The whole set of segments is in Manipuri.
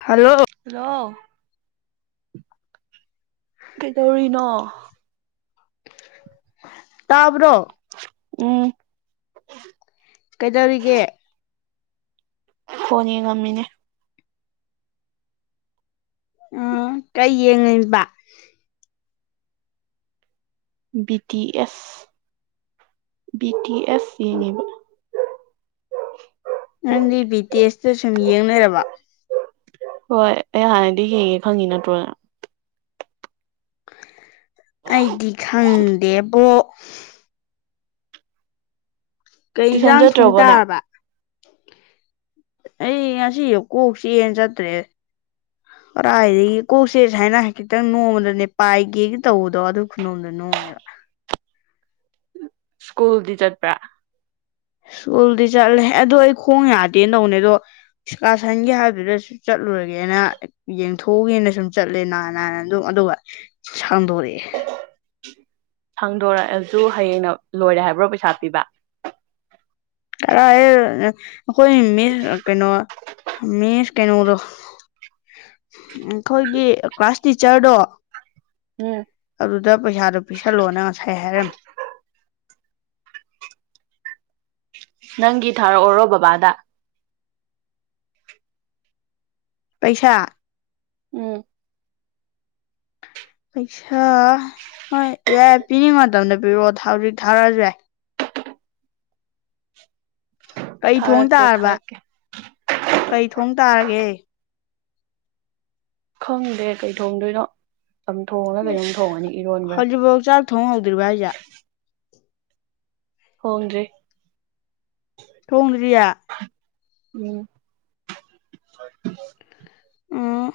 ꯍꯜꯂꯣ ꯍꯜꯂꯣ ꯀꯩꯗꯧꯔꯤꯅꯣ ꯇꯥꯕ꯭ꯔꯣ ꯎꯝ ꯀꯩꯗꯧꯔꯤꯒꯦ ꯐꯣꯟ ꯌꯦꯡꯉꯝꯃꯤꯅꯦ ꯎꯝ ꯀꯩ ꯌꯦꯡꯉꯤꯕ B T S B T S ꯌꯦꯡꯉꯤꯕ ꯅꯪꯗꯤ ꯕꯤ ꯇꯤ ꯑꯦꯁꯇ ꯁꯨꯝ ꯌꯦꯡ ꯂꯩꯔꯕ ꯍꯣꯏ ꯑꯩ ꯍꯥꯟꯅꯗꯤ ꯌꯦꯡꯉꯦ ꯈꯪꯉꯤ ꯅꯠꯇ꯭ꯔꯣ ꯅꯪ ꯑꯩꯗꯤ ꯈꯪꯗꯦꯕꯣ ꯀꯩ ꯇꯨꯏꯁꯟ ꯏꯟꯖꯥꯡ ꯊꯣꯡ ꯆꯠꯇ꯭ꯔꯕꯣ ꯅꯪ ꯇꯥꯔꯕ ꯑꯩ ꯉꯁꯤ ꯀꯣꯛ ꯆꯤꯛꯑꯦꯅ ꯆꯠꯇ꯭ꯔꯦ ꯀꯔꯥꯏꯗꯒꯤ ꯀꯣꯛꯁꯦ ꯁꯥꯏꯅ ꯈꯤꯇꯪ ꯅꯣꯝꯕꯗꯅꯦ ꯄꯥꯏꯒꯦꯒ ꯇꯧꯕꯗꯣ ꯑꯗꯨ ꯈꯨꯅꯣꯝꯗꯨ ꯅꯣꯝꯃꯦꯕ ꯁ꯭ꯀꯨꯜꯗꯤ ꯆꯠꯄ꯭ꯔꯥ ꯏꯁ꯭ꯀꯨꯜꯗꯤ ꯆꯠꯂꯦ ꯑꯗꯨ ꯑꯩ ꯈꯣꯡ ꯌꯥꯗꯦ ꯇꯧꯅꯦꯗꯣ ꯏꯁꯀꯥꯔꯁꯟꯒꯤ ꯍꯥꯏꯕꯗꯨꯗꯁꯨ ꯆꯠꯂꯨꯔꯒꯦꯅ ꯌꯦꯡꯊꯣꯛꯎꯒꯦꯅ ꯁꯨꯝ ꯆꯠꯂꯦ ꯅꯥ ꯅꯥꯅ ꯑꯗꯨꯝ ꯑꯗꯨꯒ ꯁꯥꯡꯗꯣꯔꯛꯑꯦ ꯁꯥꯡꯗꯣꯔꯛꯑꯁꯨ ꯍꯌꯦꯡꯅ ꯂꯣꯏꯔꯦ ꯍꯥꯏꯕ꯭ꯔꯣ ꯄꯩꯁꯥ ꯄꯤꯕ ꯀꯔꯥꯏꯗꯩꯅꫭ ꯑꯩꯈꯣꯏ ꯃꯤꯁ ꯀꯩꯅꯣ ꯃꯤꯁ ꯀꯩꯅꯣꯗꯣ ꯑꯩꯈꯣꯏꯒꯤ ꯀ꯭ꯂꯥꯁ ꯇꯤꯆꯔꯗꯣ ꯎꯝ ꯑꯗꯨꯗ ꯄꯩꯁꯥꯗꫭ ꯄꯤꯁꯜꯂꯣꯅ ꯉꯁꯥꯏ ꯍꯥꯏꯔꯝꯃꯦ ꯅꯪꯒꯤ ꯊꯥꯔꯛꯑꯣꯔꯣ ꯕꯕꯥꯗ ꯄꯩꯁꯥ ꯎꯝ ꯄꯩꯁꯥ ꯍꯣꯏ ꯌꯥꯏ ꯄꯤꯅꯤꯡ ꯃꯇꯝꯗ ꯄꯤꯔꯛꯑꯣ ꯍꯧꯖꯤꯛ ꯊꯥꯔꯛꯑꯁꯨ ꯌꯥꯏ ꯀꯩ ꯊꯣꯡ ꯊꯥꯔꯛꯀꯦ ꯇꯥꯔꯕ ꯊꯥꯔꯛꯀꯦ ꯀꯩ ꯊꯣꯡ ꯇꯥꯔꯒꯦ ꯈꯪꯗꯦ ꯀꯩ ꯊꯣꯡꯗꯣꯏꯅꯣ ꯆꯝ ꯊꯣꯡꯂ ꯀꯩꯅꯣꯝ ꯊꯣꯡꯉꯅꯤ ꯏꯔꯣꯟꯕ꯭ꯔꯥ ꯆ [unintelligible] ꯊꯣꯡ ꯍꯧꯗꯔꯤꯕꫭ ꯊꫭꯡꯗ꯭ꯔꯤ ꯊꯣꯡꯗꯔꯤꯌꯦ ꯎꯝ ꯍ [unintelligible] ꯑꯥ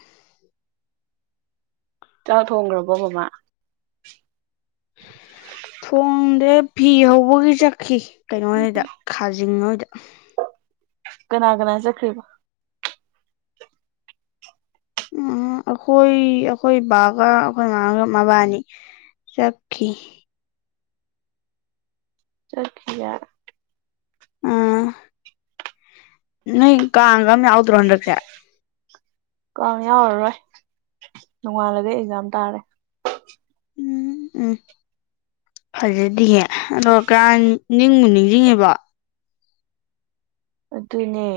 ꯆꯥꯛ ꯊꯣꯡꯒꯔꯕꯣ ꯃꯝꯃꯥ ꯊꯣꯡꯗꯦ ꯐꯤ ꯍꯧꯕꯒꯤ ꯆꯠꯈꯤ ꯀꯩꯅꯣꯍꫭꯏꯗ ꯈꯥꯖꯤꯡ ꯍꯣꯏꯗ ꯀꯅꯥ ꯀꯅꯥ ꯆꯠꯈꯔꯤꯕ ꯎꯝ ꯑꯩꯈꯣꯏ ꯑꯩꯈꯣꯏ ꯕꯥꯒ ꯑꯩꯈꯣꯏ ꯃꯥꯒ ꯃꯕꯥꯏꯅꯤ ꯆꯠꯈꯤ ꯆꯠꯈꯤꯌꯦ ꯎꯝ ꯅꯣꯏ ꯀꯥꯡꯒ ꯑꯝ ꯌꯥꯎꯗ꯭ꯔꯣ ꯍꯟꯗꯛꯁꯦ ꯀꯥꯡ ꯌꯥꯎꯔꯔꯣꯏ ꯅꯣꯡꯉꯥꯜꯂꯒ ꯑꯦꯛꯖꯥꯝ ꯇꯥꯔꯦ ꯎꯝ ꯎꯝ ꯐꯖꯗꯤꯌꯦ ꯑꯗꯣ ꯀꯥꯡ ꯅꯤꯡꯕꯨ ꯅꯤꯡꯁꯤꯡꯉꯤꯕꯣ ꯑꯗꯨꯅꯦ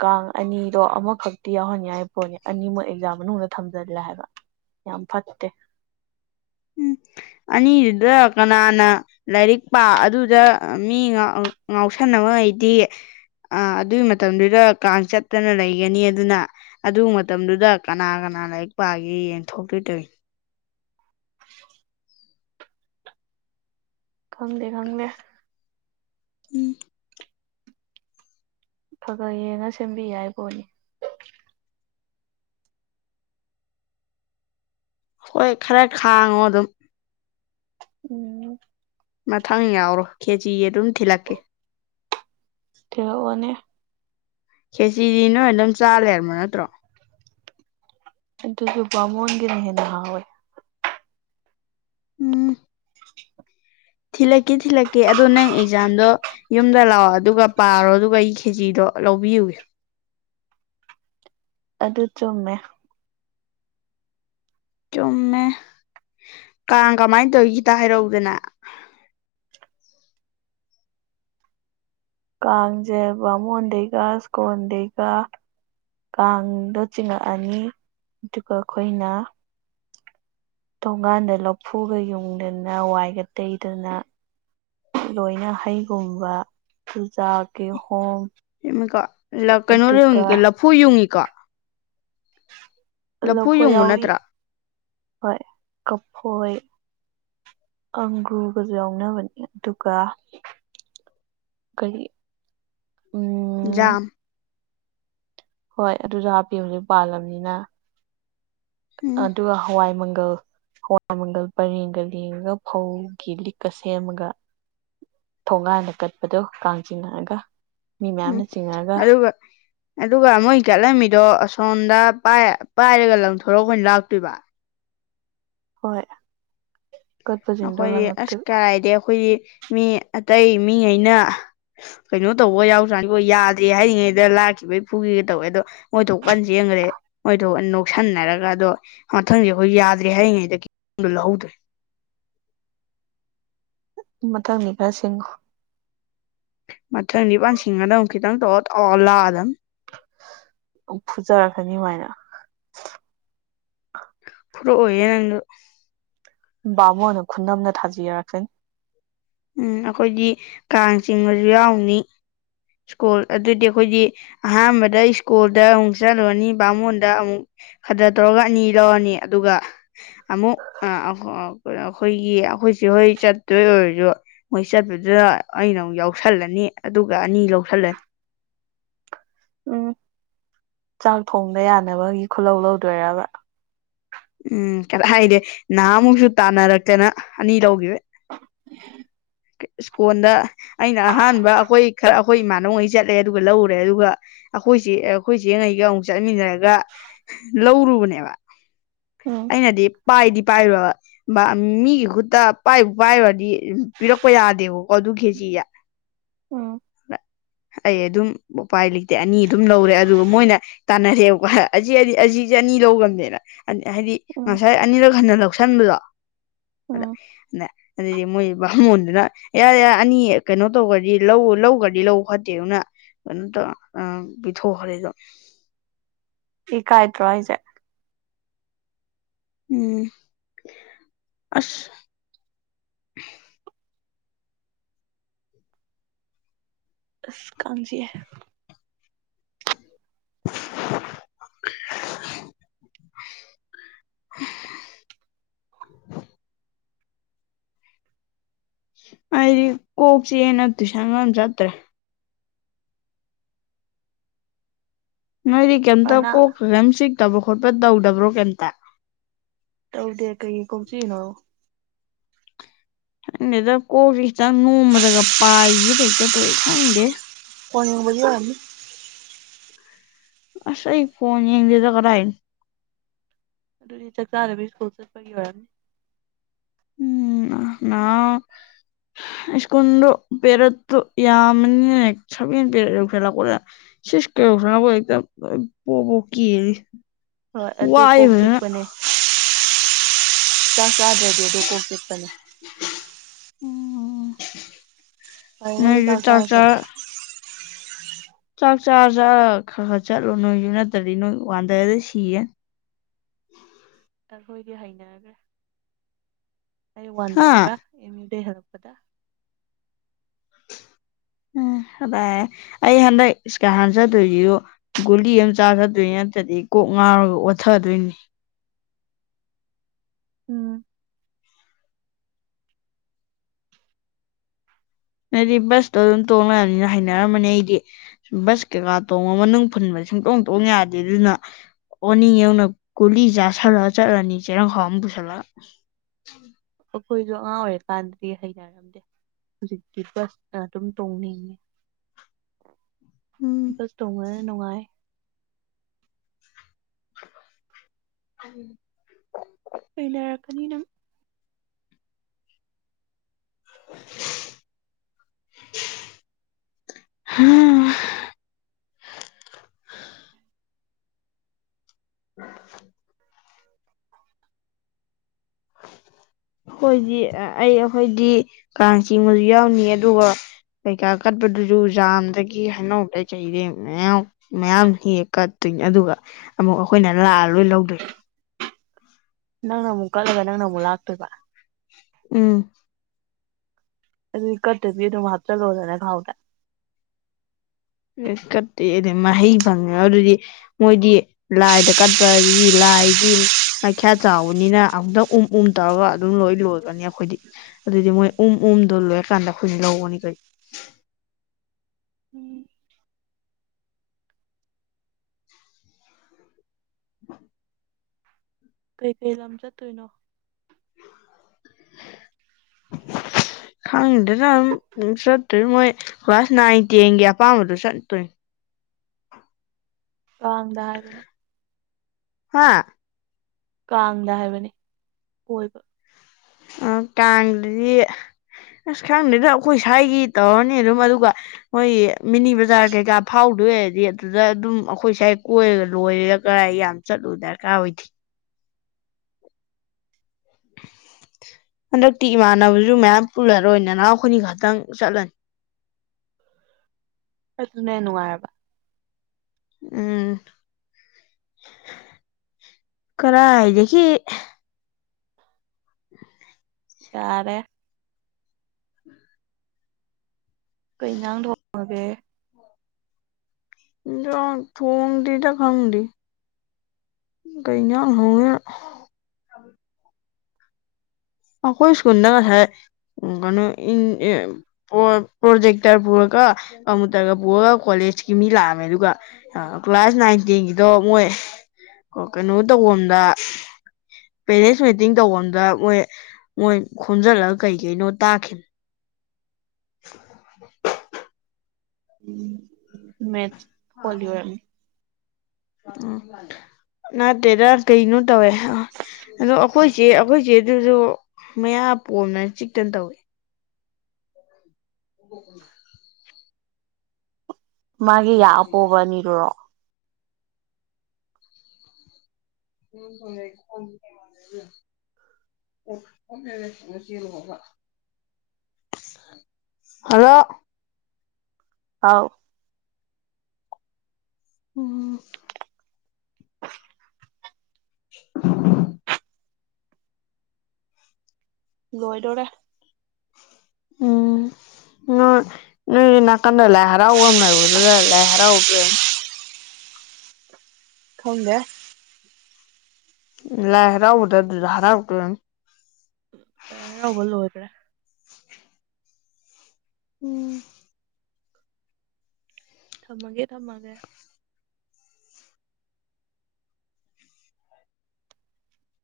ꯀꯥꯡ ꯑꯅꯤꯗꯣ ꯑꯃꯈꯛꯇꯤ ꯌꯥꯎꯍꯟꯌꯥꯏ ꯄꯣꯠꯅꯤ ꯑꯅꯤꯃꯨꯛ ꯑꯦꯛꯖꯥꯝ ꯃꯅꯨꯡꯗ ꯊꯝꯖꯤꯜꯂꯦ ꯍꯥꯏꯕ ꯌꯥꯝ ꯐꯠꯇꯦ ꯎꯝ ꯑꯅꯤꯗꯨꯗ ꯀꯅꯥꯅ ꯂꯥꯏꯔꯤꯛ ꯄꯥ ꯑꯗꯨꯗ ꯃꯤ ꯉꯥꯎ ꯉꯥꯎꯁꯟꯅꯕꯉꯩꯗꯤ ꯑꯥ ꯑꯗꯨꯒꯤ ꯃꯇꯝꯗꯨꯗ ꯀꯥꯡ ꯆꯠꯇꯅ ꯂꯩꯒꯅꯤ ꯑꯗꯨꯅ ꯑꯗꯨ ꯃꯇꯝꯗꯨꯗ ꯀꯅꯥ ꯀꯅꯥ ꯂꯥꯏꯔꯤꯛ ꯄꯥꯒꯦ ꯌꯦꯡꯊꯣꯛꯇꯣꯏ ꯇꯣꯏꯅꯤ ꯈꯪꯗꯦ ꯈꯪꯗꯦ ꯎꯝ ꯈꯒ ꯌꯦꯡꯉ ꯁꯦꯝꯕꯤ ꯌꯥꯏꯄꫭꯠꯅꯤ ꯍꯣꯏ ꯈꯔ ꯈꯥꯡꯉꯣ ꯑꯗꯨꯝ ꯎꯝ ꯃꯊꯪ ꯌꯥꯎꯔꯣ ꯈꯦꯆꯤ ꯑꯗꯨꯝ ꯊꯤꯜꯂꯛꯀꯦ ꯊꯤꯜ ꯂꯛꯑꫭꯅꯦ ꯈꯦꯆꯤꯗꯤ ꯅꯣꯏ ꯑꯗꯨꯝ ꯆꯥ ꯂꯩꯔꯕ ꯅꯠꯇ꯭ꯔꯣ ꯑꯗꯨꯖꯨ ꯕꯥꯃꯣꯟꯒꯤꯅ ꯍꯦꯟꯅ ꯍꯥꯎꯋꯦ ꯎꯝ [unintelligible] ꯊꯤꯜꯂꯛꯀꯦ ꯊꯤꯜꯂꯛꯀꯦ ꯑꯗꯣ ꯅꯪ ꯑꯦꯛꯖꯥꯝꯗꯣ ꯌꯨꯝꯗ ꯂꯥꯛꯑꯣ ꯑꯗꯨꯒ ꯄꯥꯔꯣ ꯑꯗꯨꯒ ꯑꯩ ꯈꯦꯖꯤꯗꯣ ꯂꯧꯕꯤꯌꯨ ꯑꯗꯨ ꯆꯨꯝꯃꯦ ꯆꯨꯝꯃꯦ ꯀꯥꯡ ꯀꯃꯥꯏꯅ ꯇꯧꯏ ꯈꯤꯇ ꯍꯥꯏꯔꯛꯎꯗꯅ ꯀꯥꯡꯖꯦ ꯕꯥꯃꯣꯟꯗꯒꯤꯒ ꯁ꯭ꯀꯣꯟꯗꯦꯒ ꯀꯥꯡꯗꯣ ꯆꯤꯡꯉꯛꯑꯅꯤ ꯑꯗꯨꯒ ꯑꯩꯈꯣꯏꯅ ꯊꫭꯒꯥꯟꯗꯩ ꯂꯐꯨꯒ ꯌꯨꯡꯗꯅ ꯋꯥꯏꯒ ꯇꯩꯗꯅ ꯂꯣꯏꯅ ꯍꯩꯒꯨꯝꯕ ꯆꯨꯖꯥꯛ ꯀꯤꯍꯣꯝ [unintelligible] ꯑꯗꯨꯒ ꯀꯩꯅꫭ ꯂꯐꯨ ꯌꯨꯡꯉꯤꯀꯣ ꯂꯐꯨ ꯂꯐꯣꯏ ꯌꯨꯡꯕ ꯌꯥꯎꯏꯤ ꯅꯠꯇ꯭ꯔꯥ ꯍꯣꯏ ꯀꯐꯣꯏ ꯑꯪꯒꯨꯔꯒꯖꯨ ꯌꯎꯅꯕꯅꯤ ꯑꯗꯨꯒ ꯀꫪꯤ ꯎꯝ ꯖꯝ ꯍꯣꯏ ꯑꯗꯨꯗ ꯍꯥꯞꯄꯦ ꯍꯧꯖꯤꯛ ꯄꯥꯜꯂꯝꯅꯤꯅ ꯎꯝ ꯑꯗꯨꯒ ꯍꯋꯥꯏ ꯃꯪꯒꯜ ꯍꯋꯥꯏ ꯃꯪꯒꯜ ꯄꯔꯦꯡꯒ ꯂꯦꯡꯉꯒ ꯐꯧꯒꯤ ꯂꯤꯛꯀ ꯁꯦꯝꯃꯒ ꯊꯣꯡꯒꯥꯟꯗ ꯀꯠꯄꯗꯣ ꯀꯥꯡ ꯆꯤꯡꯉꯛꯑꯒ ꯃꯤ ꯎꯝ ꯃꯌꯥꯝꯅ ꯆꯤꯡꯉꯛꯒ ꯑꯗꯨꯒ ꯑꯗꯨꯒ ꯃꯣꯏ ꯀꯠꯂꯝꯃꯤꯗꯣ ꯑꯁꯣꯝꯗ ꯄꯥꯏꯔꯒ ꯂꯪꯊꯣꯔꯛꯑ ꯑꯩꯈꫭꯏꯅ ꯂꯥꯛꯇꯣꯏꯕ ꯍꯣꯏ ꯀꯠꯄꯁꯤꯡꯗꯣ ꯑꯩꯈꯣꯏꯗꯤ ꯑꯁ ꯂꯪꯉꯛꯇꯣꯏꯕ ꯀꯔꯥꯏꯗꯩ ꯑꯩꯈꯣꯏꯗꯤ ꯃꯤ ꯑꯇꯩ ꯃꯤꯉꯩꯅ ꯀꯩꯅꯣ ꯇꯧꯕꯒ ꯌꯥꯎꯖꯥꯠꯅꯤꯉꫭ ꯌꯥꯗꯦ ꯍꯥꯏꯔꯤꯉꯩꯗ ꯂꯥꯛꯈꯤꯕꯩ ꯐꯨꯒꯦꯒꯥ ꯇꯧꯋꯦ ꯑꯗꯣ ꯃꯣꯏꯊꫭꯛ ꯀꯥꯟ ꯆꯦꯟꯒꯔꯦ ꯃꯣꯏꯊꫭꯛ ꯂꯧꯁꯟꯅꯔꯒ ꯑꯗꯣ ꯃꯊꯪ ꯑꯩꯈꯣꯏ ꯌꯥꯗ꯭ꯔꯦ ꯍꯥꯏꯔꯤꯉꯩꯗ ꯀꯤꯍꫭꯝꯗꯣ ꯂꯧꯍꯧꯗꫪꯦ ꯃꯊꯪꯗꯤ ꯈꯔ ꯁꯤꯡꯉꯣ ꯃꯊꯪꯗꯤ ꯐꯅ ꯁꯤꯡꯉꯗꯧꯅꯤ ꯈꯤꯇꯪ ꯇꯣ ꯇꯧꯔ‌ꯂꯥꯛꯑꯗꯕꯅꯤ ꯐꯨꯖꯔꯛꯁꯅꯤ ꯃꯥꯏꯅ ꯐꯨꯛꯑꯣꯏꯌꯦ ꯅꯪꯖꯨ ꯕꯥꯃꯣꯅ ꯈꯨꯟꯅꯝꯅ ꯊꯥꯕꯤꯔꯛꯁꯅꯤ ꯎꯝ ꯑꯩꯈꯣꯏꯗꯤ ꯀꯥꯡ ꯆꯤꯡꯉꯖꯨ ꯌꯥꯎꯅꯤ ꯁ꯭ꯀꯨꯜ ꯑꯗꯨꯗꯤ ꯑꯩꯈꯣꯏꯗꯤ ꯑꯍꯥꯟꯕꯗ ꯁ꯭ꯀꯨꯜꯗ ꯑꯃꯨꯛ ꯆꯠꯂꯨꯔꯅꯤ ꯕꯥꯃꯣꯟꯗ ꯑꯃꯨꯛ ꯐꯗꯥ ꯇꯧꯔꯒ ꯑꯅꯤ ꯂꯧꯔꯅꯤ ꯑꯗꯨꯒ ꯑꯃꯨꯛ ꯑꯩꯈꯣꯏꯒꯤ ꯑꯩꯈꯣꯏ ꯆꯦ ꯍꯣꯏ ꯆꯠꯇꯣꯏ ꯑꯣꯏꯔꯖꯨ ꯃꯣꯏ ꯆꯠꯄꯗꯨꯗ ꯑꯩꯅ ꯑꯃꯨꯛ ꯌꯥꯎꯁꯜꯂꯅꯤ ꯑꯗꯨꯒ ꯑꯅꯤ ꯂꯧꯎꯁꯜꯂꯦ ꯎꯝ ꯆꯥꯛ ꯊꯣꯡꯕ ꯌꯥꯅꯕꯒꯤ ꯈꯨꯜꯂꯧ ꯂꯧꯗꯣꯏꯔꯕ ꯎꯝ ꯀꯔꯥꯏꯗꯩ ꯅꯍꯥꯃꯨꯛꯁꯨ ꯇꯥꯟꯅꯔꯛꯇꯅ ꯑꯅꯤ ꯂꯧꯒꯤꯕꯩ [unintelligible] ꯁꯀꯣꯟꯗ ꯑꯩꯅ ꯑꯍꯥꯟꯕ ꯑꯩꯈꯣꯏ ꯈꯔ ꯑꯩꯈꯣꯏ ꯏꯃꯥꯟꯅꯕꯉꯩ ꯆꯠꯂꯦ ꯑꯗꯨꯒ ꯂꯧꯔꯨꯔꯦ ꯑꯗꯨꯒ ꯑꯩꯈꯣꯏꯆꯦ ꯑꯩꯈꯣꯏꯆꯦ ꯉꯩꯒ ꯑꯃꯨꯛ ꯆꯠꯃꯤꯟꯅꯔꯒ ꯂꯧꯔꯨꯕꯅꯦꯕ ꯎꯝ ꯑꯩꯅꯗꯤ ꯄꯥꯏꯗꯤ ꯄꯥꯏꫪꯨꫪꯕ ꯃꯤꯒꯤ ꯈꯨꯠꯇ ꯄꯥꯏꯕꯨ ꯄꯥꯏꯔꯨꯔꯗꯤ ꯄꯤꯔꯛꯄ ꯌꯥꯗꯦꯕꯀꯣ ꯑꯗꯨ ꯈꯦꯖꯤ ꯎꯝ ꯑꯩ ꯑꯗꯨꯝ ꯎꯄꯥꯏ ꯂꯩꯇꯦ ꯑꯅꯤ ꯑꯗꯨꯝ ꯂꯧꯔꯦ ꯑꯗꯨꯒ ꯃꯣꯏꯅ ꯇꯥꯟꯅꯔꯦꯕꯀꯣꯗꯤ ꯑꯁꯤꯁꯦ ꯑꯅꯤ ꯂꯧꯒꫪꯕꯅꯦꯅ ꯍꯥꯏꯗꯤ ꯎꯝ ꯉꯁꯥꯏ ꯑꯅꯤꯔꯛ ꯍꯟꯅ ꯂꯧꯁꯟꯕꯗꯣ ꯑꯗ ꯎꯝ ꯑꯗ ꯑꯗꯨꯗꯩꯗꯤ ꯃꯣꯏ ꯕꯥꯃꯣꯟꯗꯨꯅ ꯏꯌꯥ ꯌꯥ ꯑꯅꯤ ꯀꯩꯅꯣ ꯇꯧꯈꯒ꯭ꫪꯗꯤ ꯂꯧ ꯂꯧꯈꯒ꯭ꫪꯗꯤ ꯂꯧ ꯐꯠꯇꯦꯅ ꯀꯩꯅꯣ ꯇꯧ ꯑꯥ ꯄꯤꯊꯣꯛꯈ꯭ꯔꯦ ꯑꯗꯨꯝ ꯏꯀꯥꯏꯇ꯭ꯔꯣ ꯍꯥꯏꯖꯦ ꯎꯝ ꯑꯁ ꯑꯁ ꯀꯥꯡ ꯆꯤꯛꯑ‌ꯦ ꯑꯩꯗꯤ ꯀꯣꯛ ꯆꯤꯛꯑꯦꯅ ꯇꯨꯏꯁꯟꯒ ꯑꯝ ꯆꯠꯇ꯭ꯔꯦ ꯅꯣꯏꯗꯤ ꯀꯩꯝꯇ ꯑꯅꯥ ꯀꯣꯛꯇ ꯀꯝ ꯆꯤꯛꯇꯕ ꯈꯣꯠꯄ ꯇꯧꯗꯕ꯭ꯔꯣ ꯀꯩꯝꯇ ꯇꯧꯗꯦ ꯀꯩꯒꯤ ꯀꯣꯛ ꯆꯤꯛꯢꯅꯣ ꯈꯪꯗꯦꯗ ꯀꯣꯛꯁꯤ ꯈꯤꯇꯪ ꯅꯣꯡꯕꯗꯒ ꯄꯥꯏꯈꯤꯒꯦ ꯍꯩꯛꯇ ꯇꯧꯢ ꯈꯪꯗꯦ ꯐꯧ ꯌꯦꯡꯕꯒꯤ ꯑꯣꯏꯔꯝꯅꯤ ꯑꯁ ꯑꯩ ꯐꯣꯟ ꯌꯦꯡꯗꯦꯗ ꯀꯗꯥꯏꯗꯩ ꯑꯗꯨꯗꯤ ꯆꯥꯛ ꯆꯥꯗꯕꯤ ꯁ꯭ꯀꯨꯜ ꯆꯠꯄꯒꯤ ꯑꯣꯏꯔꯝꯅꯤ ꯎꯝ ꯑ ꯏꯁꯀꯨꯜꯗꯨ ꯄꯦꯔꯠꯇꯣ ꯌꯥꯝꯕꯅꯤꯅ ꯁꯚꯦꯟ ꯄꯦꯔꯠ ꯑꯣꯏꯈꯠꯂꯛꯄꯗꯨꯗ ꯁꯤꯛꯁ ꯄꯦꯔꯠꯐꯥꯎ ꯕꯣ ꯕꯣ ꯀꯦꯜꯂꯤ ꯍꯣꯏ ꯑꯗꯨ ꯋꯥꯏ ꯀꯣꯛ ꯐꯖꯅ ꯆꯤꯛꯄꯅꯦ ꯆꯥꯛ ꯆꯥꯗ꯭ꯔꯗꯤ ꯑꯗꯨ ꯀꯣꯛ ꯆꯤꯛꯄꯅꯦ ꯐꯔꯤꯉꯩ ꯆꯥꯛ ꯆꯥ ꯆꯥꯗ꯭ꯔꯕ ꯆꯥꯛ ꯆꯥꯔ ꯆꯥꯔꯒ ꯈꯔ ꯈꯔ ꯆꯠꯂꯣ ꯅꯣꯏꯁꯨ ꯅꯠꯇ꯭ꯔꯗꯤ ꯅꯣꯏ ꯋꯥꯟꯗꯔꯗꯤ ꯁꯤꯔꯅꯤ ꯑꯩꯈꯣꯏꯗꯤ ꯍꯩꯅꯔꯈ꯭ꯔꯦ ꯑꯩ ꯍꯥ ꯋꯥꯟꯗꯕ꯭ꯔꯥ ꯑꯦꯝ ꯌꯨꯗꯒꯤ ꯍꯜꯂꯛꯄꯗ ꯎꯝ ꯑꯗꯩ ꯑꯩ ꯍꯟꯗꯛ ꯏꯁꯀꯥꯔꯁꯟ ꯆꯠꯇꯣꯏꯁꯤꯁꯨ ꯒꯨꯂꯤ ꯑꯃ ꯆꯥꯔ ꯆꯠꯇꯣꯏꯅꯦ ꯅꯠꯇ꯭ꯔꯗꯤ ꯀꯣꯛ ꯉꯥꯎꯔꯒ ꯑꯣꯠꯊꯗꯣꯏꯅꯤ ꯎꯝ ꯅꯣꯏꯗꯤ ꯕꯁꯇꯣ ꯑꯗꯨꯝ ꯇꯣꯡ ꯂꯩꯔꯕꯅꯤꯅ ꯍꯥꯏꯅꯔꯝꯃꯅꯤ ꯑꯩꯗꯤ ꯕꯁ ꯀꯩꯀꯥ ꯇꯣꯡꯉ ꯃꯅꯨꯡ ꯐꯨꯟꯕꯗ ꯁꯨꯡꯇꯣꯡ ꯇꯣꯡ ꯌꯥꯗꯦ ꯑꯗꯨꯅ ꯒꯨꯂꯤ ꯆꯥꯥꯁꯜꯂ ꯆꯠꯂꯅꯤ ꯆꯦꯔꯪ ꯈꯥꯎ ꯑꯃ ꯄꯨꯁꯜꯂ ꯑꯩꯈꯣꯏꯁꯨ ꯑꯉꯥꯡ ꯑꯣꯏꯔ ꯀꯥꯟꯗꯗꯤ ꯍꯩꯅꯔꯝꯗꯦ ꯍꯧꯖꯤꯛꯇꯤ ꯕꯁ ꯑꯗꯨꯝ ꯇꯣꯡꯅꯤꯡꯉꯦ [inaudible] ꯕꯁ ꯇꯣꯡꯕꯅ ꯅꯨꯡꯉꯥꯏ ꯎꯝ ꯍꯩꯅꯔꯛꯀꯅꯤ ꯅꯪ ꯍꯥ ꯎꯝ ꯑꯈꯣꯏꯗꯤ ꯑꯩ ꯑꯩꯈꯣꯏꯗꯤ ꯀꯥꯡ ꯆꯤꯡꯕꯁꯨ ꯌꯥꯎꯅꯤ ꯑꯗꯨꯒ ꯀꯩꯀꯥ ꯀꯠꯄꯗꯨꯁꯨ ꯖꯥꯝꯗꯒꯤ ꯍꯥꯏꯅꯧꯗꯩ ꯃꯌꯥꯝ ꯃꯌꯥꯝ ꯍꯦꯛ ꯍꯦꯛ ꯀꯠꯇꯣꯏꯅꯤ ꯑꯗꯨꯒ ꯑꯃꯨꯛ ꯑꯩꯈꯣꯏꯅ ꯂꯥꯛꯑ ꯂꯣꯏ ꯂꯧꯗꯣꯏꯅꯤ ꯅꯪꯅ ꯑꯃꯨꯛ ꯀꯠꯂꯒ ꯅꯪꯅ ꯑꯃꯨꯛ ꯂꯥꯛꯇꯣꯏꯕ ꯎꯝ ꯑꯗꯨ ꯀꯠꯇꯕꯤ ꯑꯗꯨꯝ ꯍꯥꯞꯆꯜꯂꯣꯗꯅ ꯈꯥꯎꯗ ꯀꯠꯇ꯭ꯔꯗꯤ ꯃꯍꯩ ꯐꯪꯉꯔꯣꯢ ꯑꯗꯨꯗꯤ ꯃꯣꯏꯗꯤ ꯂꯥꯏꯗ ꯀꯠꯄ ꯍꯥꯏꯗꯤ ꯂꯥꯏꯗꯤ ꯃꯩꯈ꯭ꯌꯥ ꯆꯥꯎꯕꯅꯤꯅ ꯑꯃꯨꯛꯇꯪ ꯎꯝ ꯎꯝ ꯇꯧꯔꯒ ꯑꯗꯨꯝ ꯂꯣꯏ ꯂꯣꯏꯒꯅꯤ ꯑꯩꯈꯣꯏꯗꯤ ꯑꯗꯨꯗꯤ ꯃꯣꯏ ꯎꯝ ꯎꯝꯗꯣ ꯂꯣꯏꯔꯀꯥꯟꯗ ꯑꯩꯈꯣꯏꯅ ꯂꯧꯕꯅꯤ ꯀꯩꯅꯣ ꯎꯝ [inaudible] ꯀꯩꯀꯩ ꯂꯝ ꯆꯠꯇꯣꯏꯅꯣ [inaudible] ꯈꯪꯗꯦꯅ ꯑꯗꯨ ꯆꯠꯇꯣꯏ ꯃꯣꯏ ꯀ꯭ꯂꯥꯁ ꯅꯥꯏꯟ ꯇꯦꯟꯒꯤ ꯑꯄꯥꯝꯕꯗꯨ ꯆꯠꯇꯣꯏꯅꯤ ꯀꯤꯡꯗ ꯍꯥꯏꯕꯅꯤ ꯍꯥ ꯀꯥꯡꯗ ꯍꯥꯏꯕꯅꯤ ꯀ‌ꯣꯏꯕ ꯑ ꯀꯥꯡꯗꯨꯗꯤ ꯑꯁ ꯈꯪꯗꯦꯗ ꯑꯩꯈꯣꯏ ꯁ꯭ꯋꯥꯏꯒꯤ ꯇꯧꯔꯅꯤ ꯑꯗꯨꯝ ꯑꯗꯨꯒ ꯍꯣꯏ ꯃꯤꯅꯤ ꯕꯖꯥꯔ ꯀꯩꯀꯥ ꯐꯥꯎꯗꯣꯏꯔꯗꯤ ꯑꯗꯨꯗ ꯑꯗꯨꯝ ꯑꯩꯈꯣꯏ ꯁꯥꯏ ꯀꯣꯏꯔꯒ ꯂꯣꯏꯔꯦꯒ ꯀꯔꯥꯏ ꯌꯥꯝ ꯆꯠꯂꯨꯕ ꯗꯔꯀꯥ ꯑꯣꯏꯗꯦ ꯍꯟꯗꯛꯇꯤ ꯏꯃꯥꯟꯅꯕꯁꯨ ꯃꯌꯥꯝ ꯄꯨꯜꯂꯔꯣꯏ ꯅꯅꯥꯎ ꯑꯩꯈꯣꯏꯅꯤ ꯈꯛꯇꯪ ꯆꯠꯂꯅꯤ ꯑꯗꯨꯅꯅꯅꯨꯡꯉꯥꯏꯦꯕ ꯎꯝ ꯀꯔꯥꯏꯗꯒꯤ ꯌꯥꯔꯦ ꯑꯩ ꯀꯣꯏ ꯏꯟꯥꯡ ꯊꯣꯡꯉꯒꯦ ꯌꯥ ꯊꯣꯡꯣꯡꯗꯤꯗ ꯈꯪꯗꯤ ꯀꯩ ꯌꯥ ꯍꯣꯡ ꯀꯣꯏ ꯏꯁꯀꯗꯁꯥꯏ ꯎ ꯀꯩꯅꯣ ꯏ ꯄ꯭ꯔꯣꯖꯦꯛꯛꯇꯔ ꯄꯨꯔꯒ ꯀꯝꯃꯨꯇꯔꯒ ꯄꯨꯒꯒ ꯀꯂꯦꯖꯀꯤꯃꯤꯂꯑꯃꯦꯔꯒ ꯑ ꯀ꯭ꯂꯥꯁ ꯅꯥꯏꯟ ꯇꯦꯟꯒꯤꯗꯣ ꯃꯣꯏ ꯀꯩꯅꯣ ꯇꯧꯕꯝꯗ ꯄꯦꯔꯦꯟꯁ ꯃꯤꯇꯤꯡ ꯇꯧꯕꯝꯗ ꯃꯣꯏ ꯃꯣꯏ ꯈꯣꯝꯖꯤꯜꯂꯒ ꯀꯩ ꯀꯩꯅꯣ ꯇꯥꯈꯤꯕ [inaudible] ꯎ ꯃꯦꯠ ꯍꯣꯜꯂꯤ ꯑꯣꯏꯔ ꯎꯝ ꯅꯠꯇꯦꯗ ꯀꯩꯅ ꯇꯧꯋꯦ ꯑꯗꯣ ꯑꯩꯈꯣꯏꯁꯦ ꯑꯩꯈꯣꯏꯁꯦ ꯑꯗꯨꯁꯨ ꯃꯌꯥ ꯄꯣꯝꯅ ꯆꯤꯛꯇꯅ ꯇꯧꯏꯦ [inaudible] ꯃꯥꯒꯤ ꯌꯥ ꯑꯄꯣꯕ ꯑꯅꯤꯗꯨꯨꯔꯣ [inaudible] [inaudible] ꯍꯜꯂꯣ ꯑꯥꯎ ꯎꯝ [inaudible] ꯂꯣꯏꯗꯣꯔꯦ ꯎꯝ ꯅꯣꯏ ꯅꯣꯏ ꯅꯥꯀꯟꯗ ꯂꯥꯏ ꯍꯔꯥꯎꯕ ꯑꯃ ꯂ ꯑꯣꯏꯔꯨꯔ ꯂꯥꯏ ꯍꯔꯥꯎꯒꯦ ꯈꯪꯗꯦ ꯂꯥꯏꯔꯥꯎꯗ ꯑꯗꯨ ꯍꯔꯥꯎꯗꯣꯏ ꯂꯥꯏ ꯍꯔꯥꯎꯕ ꯂꯣꯏꯒꯔ‌ꯦ ꯎꯝ ꯊꯝꯃꯒꯦ ꯊꯝꯃꯒꯦ